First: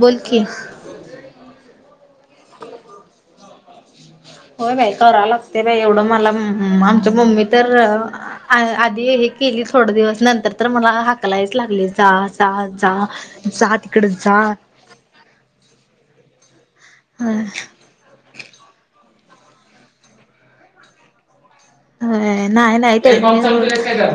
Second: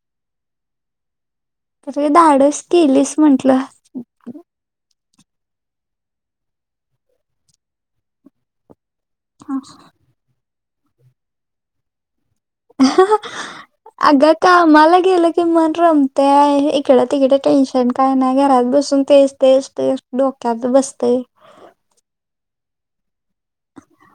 बोल की. अरे धाडस केलीस म्हंटलं. होय बाई करा लागते बाई एवढं. मला म मआमच्या मम्मी तर आधी केली थोड दिवस. नंतर तर मला हाकलायच लागले जाच. ह. अग कामला गेलं कि मन रमतेय. इकड तिकड टेन्शन काय नाही. घरात बसून तेच तेच तेच डोक्यात बसतेय. अ नाय नाय त्यांनी म मला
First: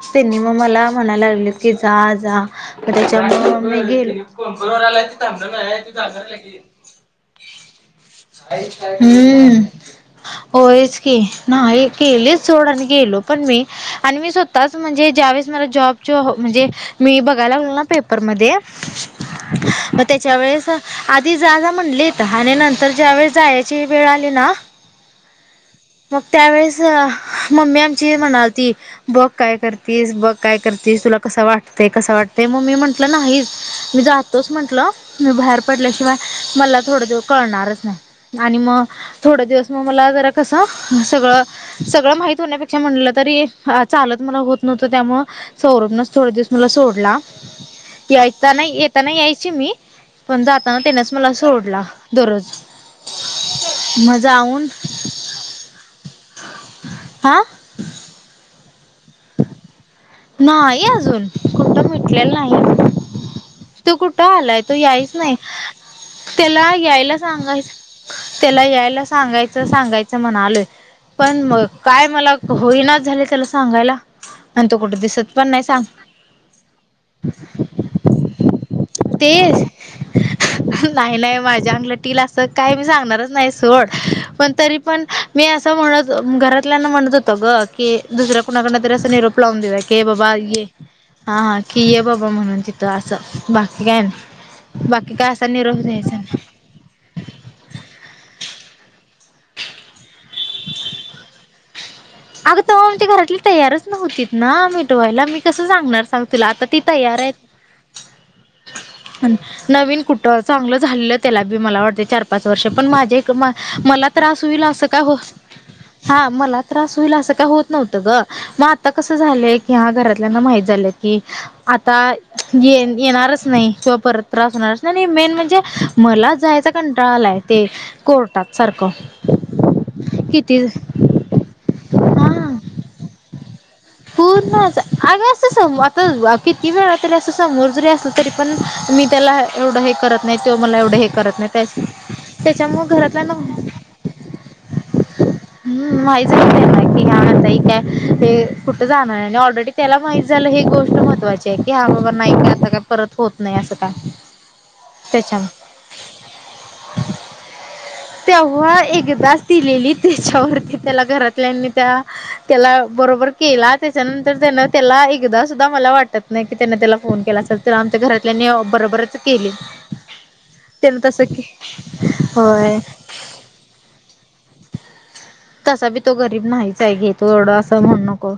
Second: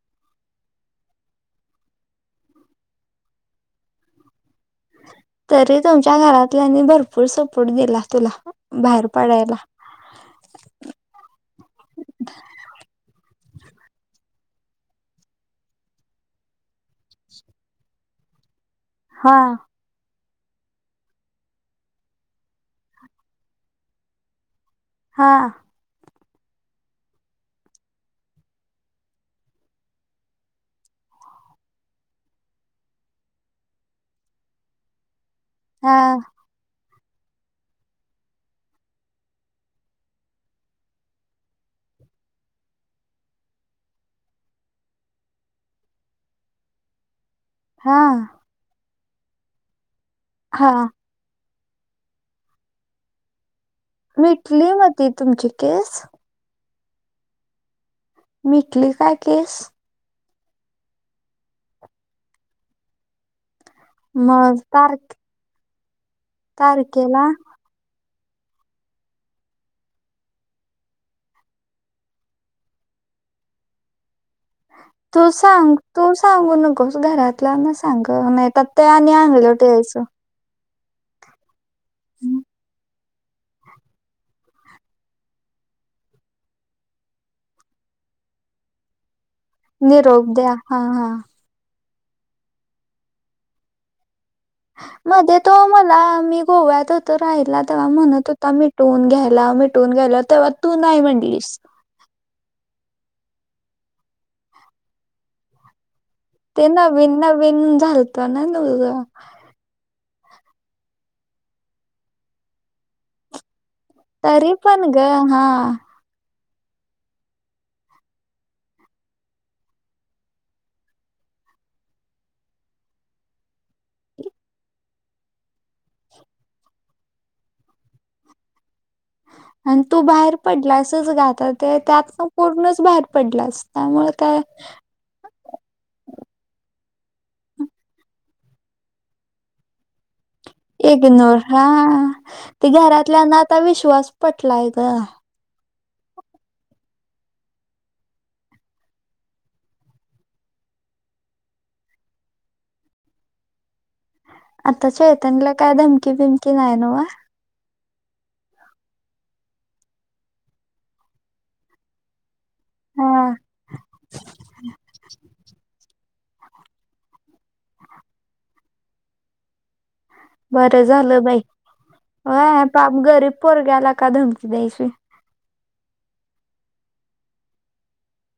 [inaudible] त्यांनी मग मला, म्हणायला लागलेत. की जा जा. म त्याच्यामूळ मी गेलो. कोणकण आलाय त थांत तरी तू तुमच्या जागला क घरातल्यानी भरपूर सपोर्ट दिला तुला [inaudible] [inaudible] बाहेर पडायला हम्म. होयेच की. नाही केले सोडा आणि गेलो पण मी. अन् मी स्वतःच म्हणजे, ज्यावेेळेस मला जॉबची हा म्हणजे मी बघायला लागलो ना, पेपरमध्ये. हा. मग त्याच्या वेळेस, आधी जा - जा म्हणलेेत. आणि नंतर ज्या वेळेस, जायची वेळ आली ना हा. मग त्यावेेळेस, मम्मी आमची म्हणालती बघ, काय करतीस? बघ, काय करतीस? तुला कसा वाटतय, कसा वाटतय. मग मी म्हंटलं, नाही. मी जातोच म्हंटलं. मी बाहेर हा पडल्याशिवाय मला थोड दिवस कळणारच नाही. आणि मग, थोड दिवस मग मला जरा कसं सगळं, सगळं माहित होण्यापेक्षा म्हणलं. तरी, चालत मला होत नव्हतं. त्यामुळ सौरभनच, थोड दिवस मला सोडला. हा यायता नाही, येताना यायची मी. पण हा जाताना त्यांनच मला सोडला. दररोज. मग मिटली म ती तुमची केस? आ. मिटली काय, केस? नाही अजून. कुठं, मीटलेलं नाही. तो कुठं मग आलाय? तो तार यायच नाही? त्याला यायला तारखेला सांगायस त्याला यायला सांगायचं, सांगायचं. म्हणालोय. पण म काय मला होईना झाले, त्याला सांगायला. इथ कुठ दिस तू सांग, तू सांगू नकोस. घरातल्या ना सांग गं. नाहीतर त्यांनी ते आंगलठ यायचं. नाही, नाही. माझ्या अंगलट येईल असं, काय मी सांगणारच नाही, सोड. पण तरी पण मी असं म्हणत, घरातल्यांना म्हणत होतं ग. की, दुसऱ्या कुणाकडन तरी असं निरोप लावून दिल की, ये निरोप बाबा, द्या ये. हा ह, हा. की ए बाबा म्हणून तिथं. अस, बाकी काही नाही. बाकी काय मध्ये असा तो निरोप मला, द्यायचा मी नाही. गोव्यात होत तो राहिला. तेव्हा म्हणत होता, मिटवून घ्याय लाव, मिटवून घ्याय लाव, तेव्हा तू नाही म्हणलीस. अगं, तवा आमची घरातली, तयारच नव्हतीत ना, मिटवायला. मी कसं सांगणार, सांग. तुला आता ते ती नविन- तयार नविन झालतं ना, तुझं. अन् नवीन कुठं? चांगलं झालेलं त्याला बी, मला वाटते चार - पाच वर्ष. पण माझे एक मा मला त्रास तरी होईल पण असं ग काय हो, हा हा. मला त्रास होईल असं, काय होत नव्हतं, ग. मग आता कसं, झालंय. की हा घरातल्याना माहित झालंय. की आता, येन - येणारच नाही. किंवा परत त्रास होणारच नाही. आणि मेन म्हणजे, मला जायचा कंटाळा आलाय ते. कोर्टात, सारखं. अन्, तू बाहेर किती पडलासच ग आता. ते त्यातन, हा पूर्णच बाहेर पडल्यास. त्यामुळ काय? अग, असं. स आता किती वेळा तर असं, समोर जरी असलं. तरी पण, मी त्याला एवढं हे करत नाही. तो मला एवढं, हे इग्नोर करत नाही. त्या हा - ते त्याच्यामुळ घरातल्यांना आता विश्वास पटलाय ग हम्म. माहीच [inaudible] की, ह्या मनताय काय? हे कुठं जाणारय? आणि ऑलरेडी त्याला माहित झालं. हे गोष्ट महत्वाचीय. की, हा बाबा, नाही. अस का परत होत नाही. असं काय? आता त्याच्यामुळे चेतनला काय? धमकी - बिमकी नाही नवं? तेंव्हा एकदाचं दिलेली त्यांच्यावरची त्यांला घरातल्यांनी त्यां त्यांला हा बरोबर केलां त्यांच्यानंतर त्यानं त्यांला एकदाचं सुद्धां मलां वाटतं नाहीं की त्यानं त्यांला फोन केलां असलं त्यांला आमच्या घरांतल्यांनी बरोबरचं केलीत. बरं झालं बाई होय गरीब पोरग्यांला कां धमकी द्यांयची. तसां बी तो गरीब नाहींच आहे घे तुं एवढं असं म्हणुंन नको.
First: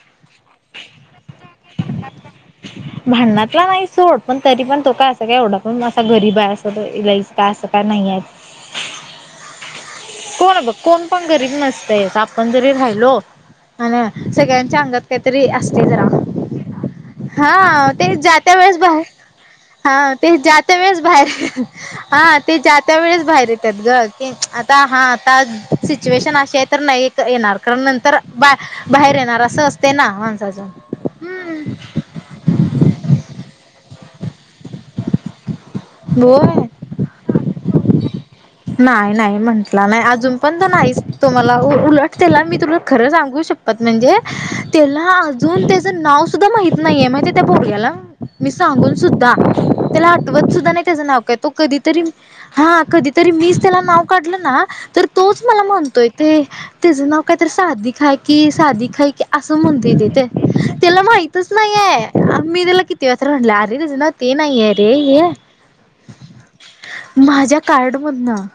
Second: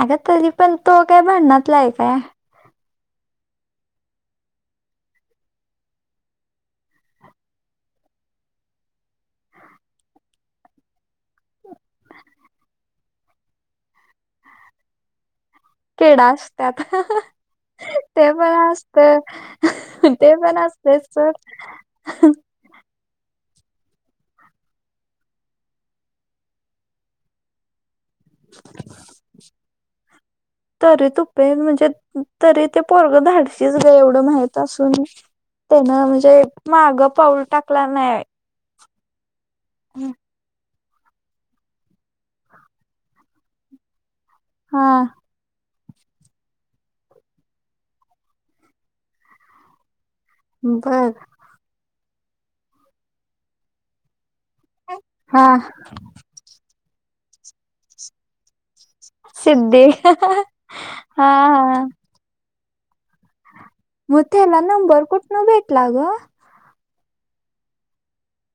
अगं तरी पणं तो कायं भांडणांतला हांय कायं. हं भांडणांतला नाहीं सोंड पणं तरी पणं तो कायं असं कायं एवढां पणं असां गरीब आहे असं नाई. कां असं कां नाहींय. [unintelligible] कोणं बघं कोणं पणं गरीब नसतंयचं आपणं जरी राहिलो हां नां सगळ्यांच्या अंगात कांहीतरी असतील. किडां असत्यांत ते जात्या बरं वेळेस बाहेर असतंय. हा ते ज्यां त्यां वेळेस बाहेर हां. ते ज्यांच्या वेळेस बाहेर येतांत गं की आंता हां आंता सिच्युएशन अशी आहे तरं नाहीं येणारं कारणं नंतर बां बाहेर येणारं असं असतंय नां माणसांच. तरी तुपे म्हणजे तरी ते पोरगं धाडसीच गं एवढं माहित असूंन त्यानं म्हणजे होय मागं पाऊल टाकलां नाहीं. नाहीं नाहीं म्हंटला नाहीं अजूंन पणं तो नाहींच तुम्हांला उलटंतला मी तुलां खरं सांगू शप्पंथ म्हणजे हा त्यांला अजूंन त्यांचं नांव सुद्धां माहित नाहीये माहितय त्यां बबल्यांला मी सांगून सुद्धां. त्यांला आंतवत सुद्धां नाहीं त्यांचं बर नांव कायं तो कधींतरी हां कधीं तरी मीचं त्यांला नांव काढलं नां तरं हा तोचं मलां म्हणतोय ते तेचं नांव कायंतरी साधीक हांय की साधिक हांय की असं सिद्धी म्हणतोय ते त्यांला हा माहितचं हा नाहीये आं मी त्यांला किती तेवां तरं म्हटलं आरे तुझं नांव मग ते त्याला नाहीं आहे रे नंबर हे आहे. कुठनं भेटला ग माझ्यां कार्ड मधनं..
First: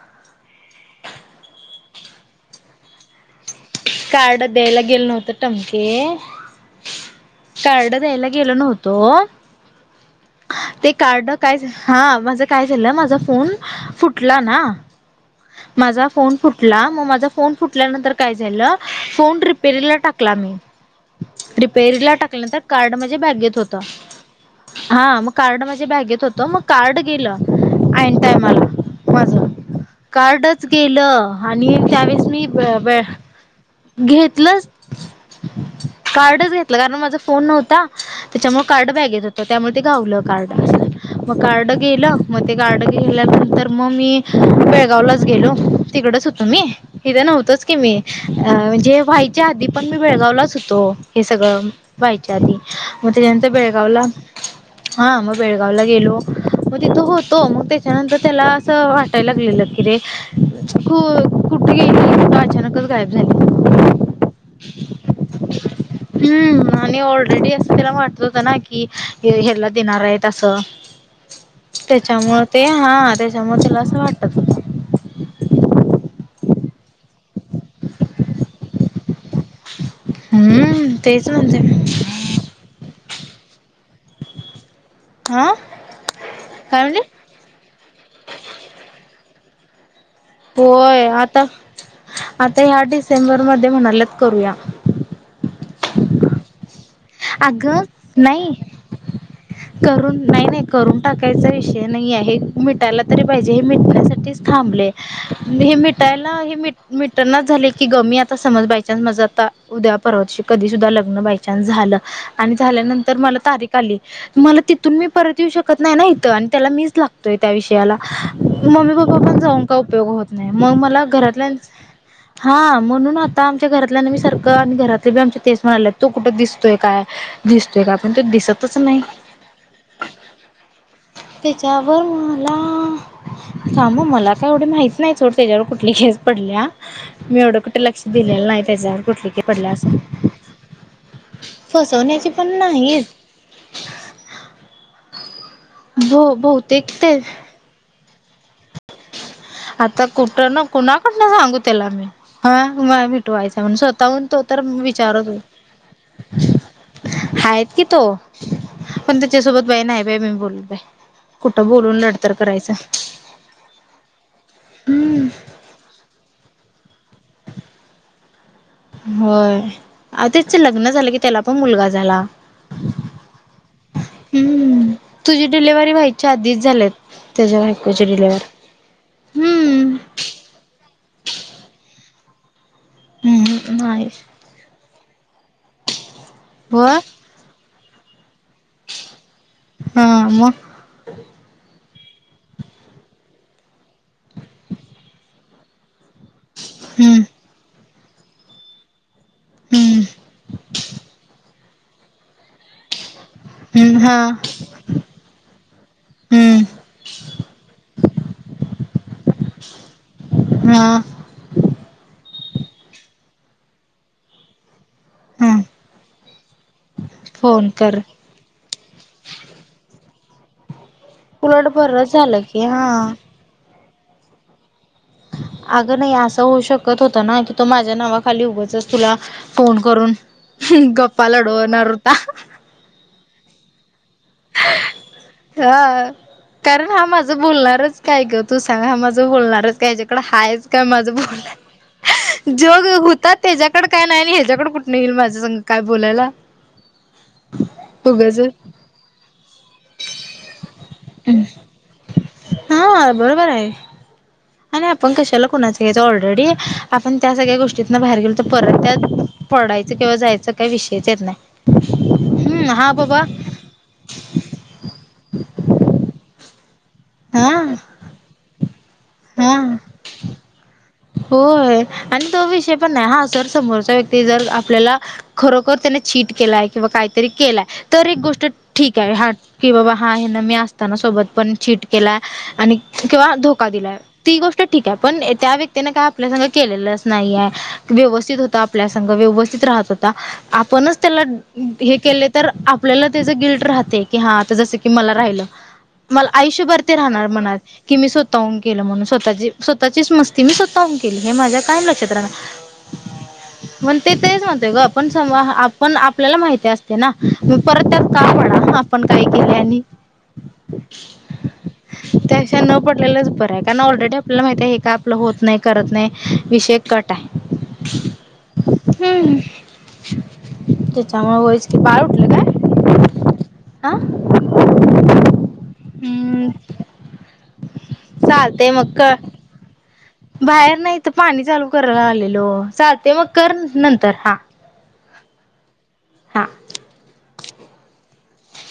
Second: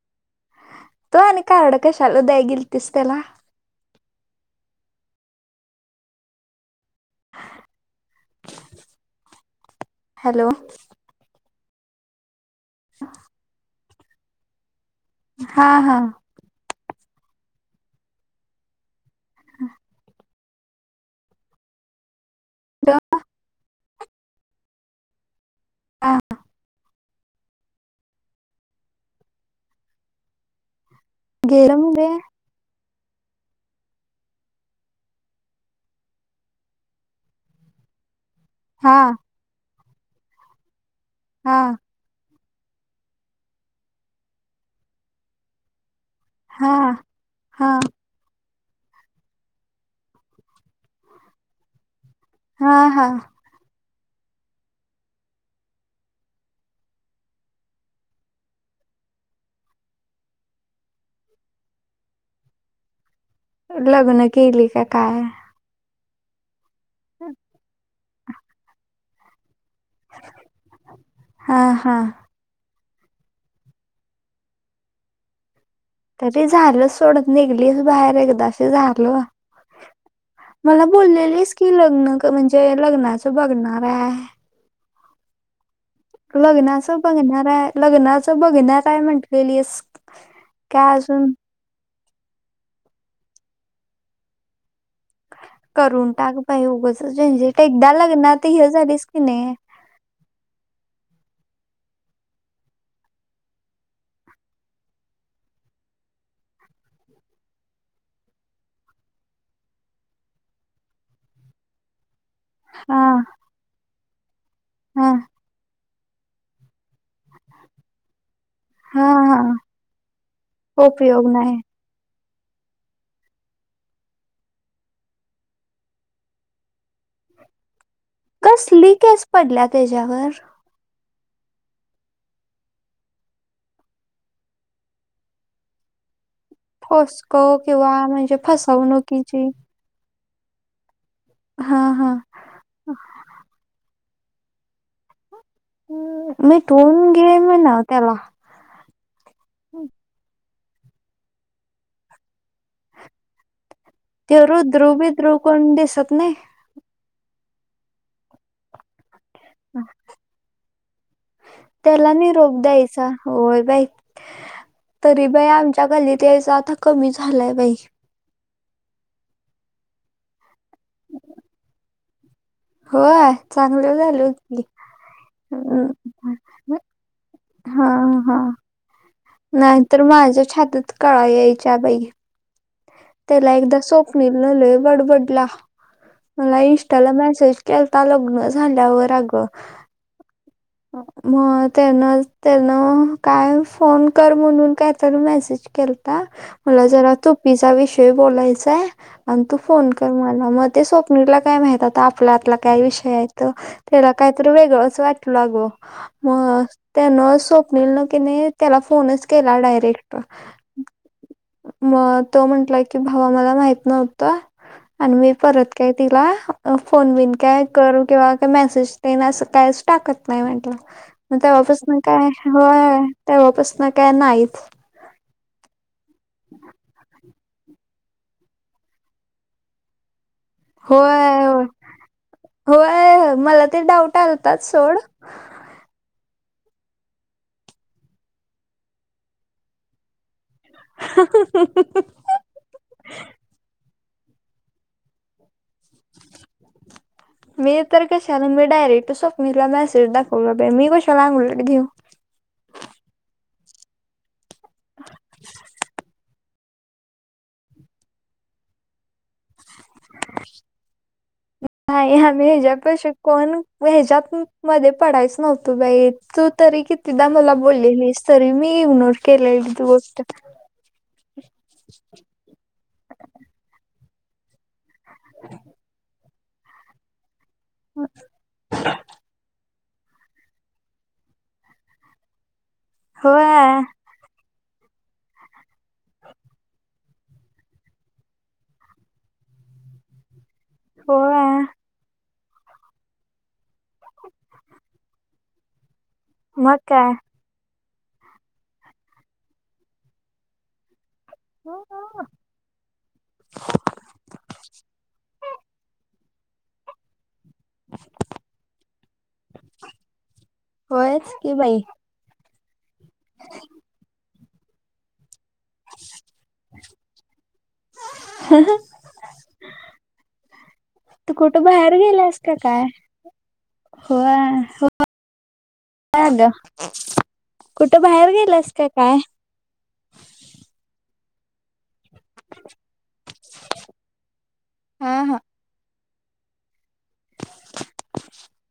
तो आणि कांरड कशांला द्यां गेलंतीस त्यांला. कार्ड द्यायला गेलं नव्हतं टमके कार्ड द्यायला गेलं गेलो नव्हतो हॅलो ते कार्ड कायं झालं हां माझं कायं झालं माझां फोन फुंटला नां हा हा माझां फोन फुंट लां मंग माझां फोन फुटल्यांनंतर कायं झालं फोन रिपेयरला टांकला मी रिपेयरला टाकल्यानंतर कार्ड माझे बॅगेत होतं ते हां मंग कार्ड माझ्यां बॅगेत होतं मंग कार्ड गेलं आईन टांयमालां माझं कार्डचं गेलं आणि गेलं म्हणजे त्यांवेळेस मी बे बे घेतलंच कार्डचं घेतलं कारणं माझां फोन नव्हतां त्यांच्यामुळे कार्ड हा बॅगेत होतं त्यांमुळे ते घावलं कार्ड असं झालं मंग हा कार्ड गेलं. मंग ते कार्ड गेल्यानंतर मंग मी बेळगांवलांच गेलो तिकडचं तो मी हा हिथे नव्हतोच हा की मी. अं म्हणजे व्हांयच्या आंधी पणं मी बेळगांवलांच हुतो हे सगळं व्हांयच्या आंधी हा हा मंग त्यांच्या नंतर बेळगांवला [unintelligible] हां मंग बेळगांवला गेलो मंग तिथं होतो मंग त्यांच्यानंतर त्यांला असं वाटतं टाय लागलेलं किरे कु कुठे गेले अचानकच गायब झाली. लग्न केली का काय? हम्म आणि ऑलरेडी असं तेला वाटत होत ना की हेल्या देणार आहेत असं हा हा त्याच्यामुळ ते हां त्याच्यामुळ त्याला असं वाटत. तरी झालं सोड निघलीस बाहेर एकदाशी झालं. मला हम्म तेच बोलेलीस म्हणते की लग्न क म्हणजे लग्नाच बघणाराय आं. लग्नाचं बघणार आहे, लग्नाचं बघणाराय म्हंटलेलीस. होय, आता, आता ह्या डिसेंबरमध्ये म्हणाल्यात करूया. करून टाक बाई उगचच झंझट अगं एकदा लग्नात नाही हे झालीस की नाही करून नाही, नाही करून टाकायचा विषय नाही आहे हे मिटायला तरी पाहिजे हे मिटण्यासाठीच थांबले. हे मिटायला हे मिट मिटनाच झालंय की ग मी आता समज बायचान्स माझं आता उद्या परवा दिवशी कधी सुद्धा लग्न बायचान्स झालं आणि हा झाल्यानंतर मला तारीख आली मला तिथून मी हा परत येऊ शकत नाही ना हित आणि त्याला मीच लाग तोय त्या विषयाला मम्मी, हा पप्पा पण हा जाऊन काय उपयोग होत नाही मग मला उपयोग घरातल्यांच [unintelligible] हा म्हणून आता आमच्या घरातल्याना मी सारखं आणि घरातले बी आमचे तेच म्हणाल्यात तु कुठं दिस तोय काय दिसतोय काय पण तो दिसतच कसली नाही. केस पडल्या त्याच्यावर तेच्यावर मला थांब आ मला काय एवढे माहित नाही सोड त्याच्यावर कुठली केस पडल्या मी फॉस्को एवढं कुठं किंवा लक्ष म्हणजे दिलेलं नाही त्याच्यावर कुठली केस फसवणुकीची पडल्या असंल हा हा फसवण्याची पण नाही येत उम मिटवून घे म्हना त्याला आता कुठं ना कुणाकडन सांगू त्याला मी हाय मला मिटवायचय म्हणून स्वत काहून ते तो तर उम रुद्रू विचारत बिद्रू हो कोण दिसत नाही हायेत कि तो पण त्याच्यासोबत बाई नाही बाई मी बोलत बाई कुठं बोलून त्याला लढतर निरोप करायचंय. द्यायचा होय बाई तरी बाई आमच्या गल्लीत यायचा आता कमी झालायं बाई. होय आता तेच लग्न झालं की त्याला पण मुलगा झाला. होय, चांगलं झालोयत की. हम्म तुझी डिलिव्हरी व्हायच्या आधीच झाल्यात त्याच्या हा बायकोची हा डिलेव्हरी. नाहीतर माझ्या छातीत कळा यायच्या बाई त्याला हम्म एकदा नाही स्वप्न नलय बडबडला मला होय इंस्टाला मेसेज केलता लग्न झाल्यावर अग. हा म? मग त्यांन, त्यांन काय फोन कर म्हणून कायतरी मेसेज केलता. मला जरा हम्म तू पिझ्झा विषयी बोलायचाय आण तू फोन हम्म कर मला मग ते स्वप्नीला काय माहित आता आपल्या आतला काय विषय आहे. तर हम्म त्याला हा काहीतरी वेगळंच वाटल ग मग हम्म त्यानं स्वप्नल न की नाही त्याला फोनच केला डायरेक्ट. हा. मग तो म्हंटला की भावा मला माहित नव्हत. आणि मी हा परत काय तिला फोन वोन काय फोन कर. करू किंवा काय मेसेज तेन असं कायच टाकत नाही म्हटलं मग उलट तेव्हापसन बरं काय झालं की होय हा. तेव्हापासन काय नाहीच अगं नाही असं होऊ शकत होतना की तो माझ्या नावाखाली उगंचच तुला फोन करून गप्पा होय लढवणार होता - होय -होय मला ते डाऊट आलताच सोड. हा कारण हा माझं बोलणारच काय ग तू सांग हा माझं बोलणारच कायच्याकडं हायच काय माझं बोल. जोग होतात त्याच्या्याकड काय नाही आणि हच्या्याकड कुठून येईल माझं संग काय बोलायला मी तर उगच कशाला मी डायरेक्ट सोप मी हिला मॅसेज दाखवला बई मी कशाला अंगलट घेऊ? हा बरोबर आहे. आणि आपण कशाला कोणाच घेतो ऑलरेडी आपण त्या सगळ्या गोष्टीतन बाहेर गेलो तर परत त्यात पडायचं किंवा जायचं काय विषयच येत नाही. हाय आमी हम्म हा हेज्यापशी बाबा कोन? व हे ज्यात मध्ये पडायच नव्हतो बई तू तरी किती कितीदा मला हा बोललेलीस तरी मी इग्नोर केलेली हा ती गोष्ट. होय आणि तो विषय पण नाही हा सर समोरचा व्यक्ती जर आपल्याला खरोखर त्यान चीट केलाय किंवा काहीतरी केलाय तर एक गोष्ट ठीक आहे हा की बाबा हा हे ना मी असताना सोबत पण चीट केला आणि किंवा धोका होय दिलाय ती गोष्ट ठीक आहे पण त्या व्यक्तीने काय आपल्या संग केलेलं अस नाही आहे व्यवस्थित होत आपल्या संग व्यवस्थित राहत हो आपणच त्याला होय हे केलय तर आपल्याला त्याचं गिल्ट राहतय की हा आता जसं की मला राहिलं मला मग आयुष्यभर ते काय राहणार मनात की मी स्वतःहून केलं म्हणून स्वतःची स्वतःचीच मस् ती मी स्वतः हून केली हे माझ्या कायम लक्षात राहणार. मण ते तेच म्हणत ग पण समजा आपण आपल्याला माहिती असते ना? म परत त्यात का पडा. आपण काय केले आणि होयच की बाई त्याशा न पडलेलाच बरं आहे कारण ऑलरेडी आपल्याला माहिती आहे हे का आपल होत नाही. करत नाही. विषय कट आहे. हम् तू त्याच्यामुळ कुठं वईच की बाहेर बाळ उठलं गेलास का काय? हा होय काय हम्म झाल? कुठं बाहेर चालते गेल्यास का मग क काय? बाहेर नाही हिथ पाणी चालू करायला आलेलो. चालते मग कर नंतर हा हा हा. हा. [inaudible]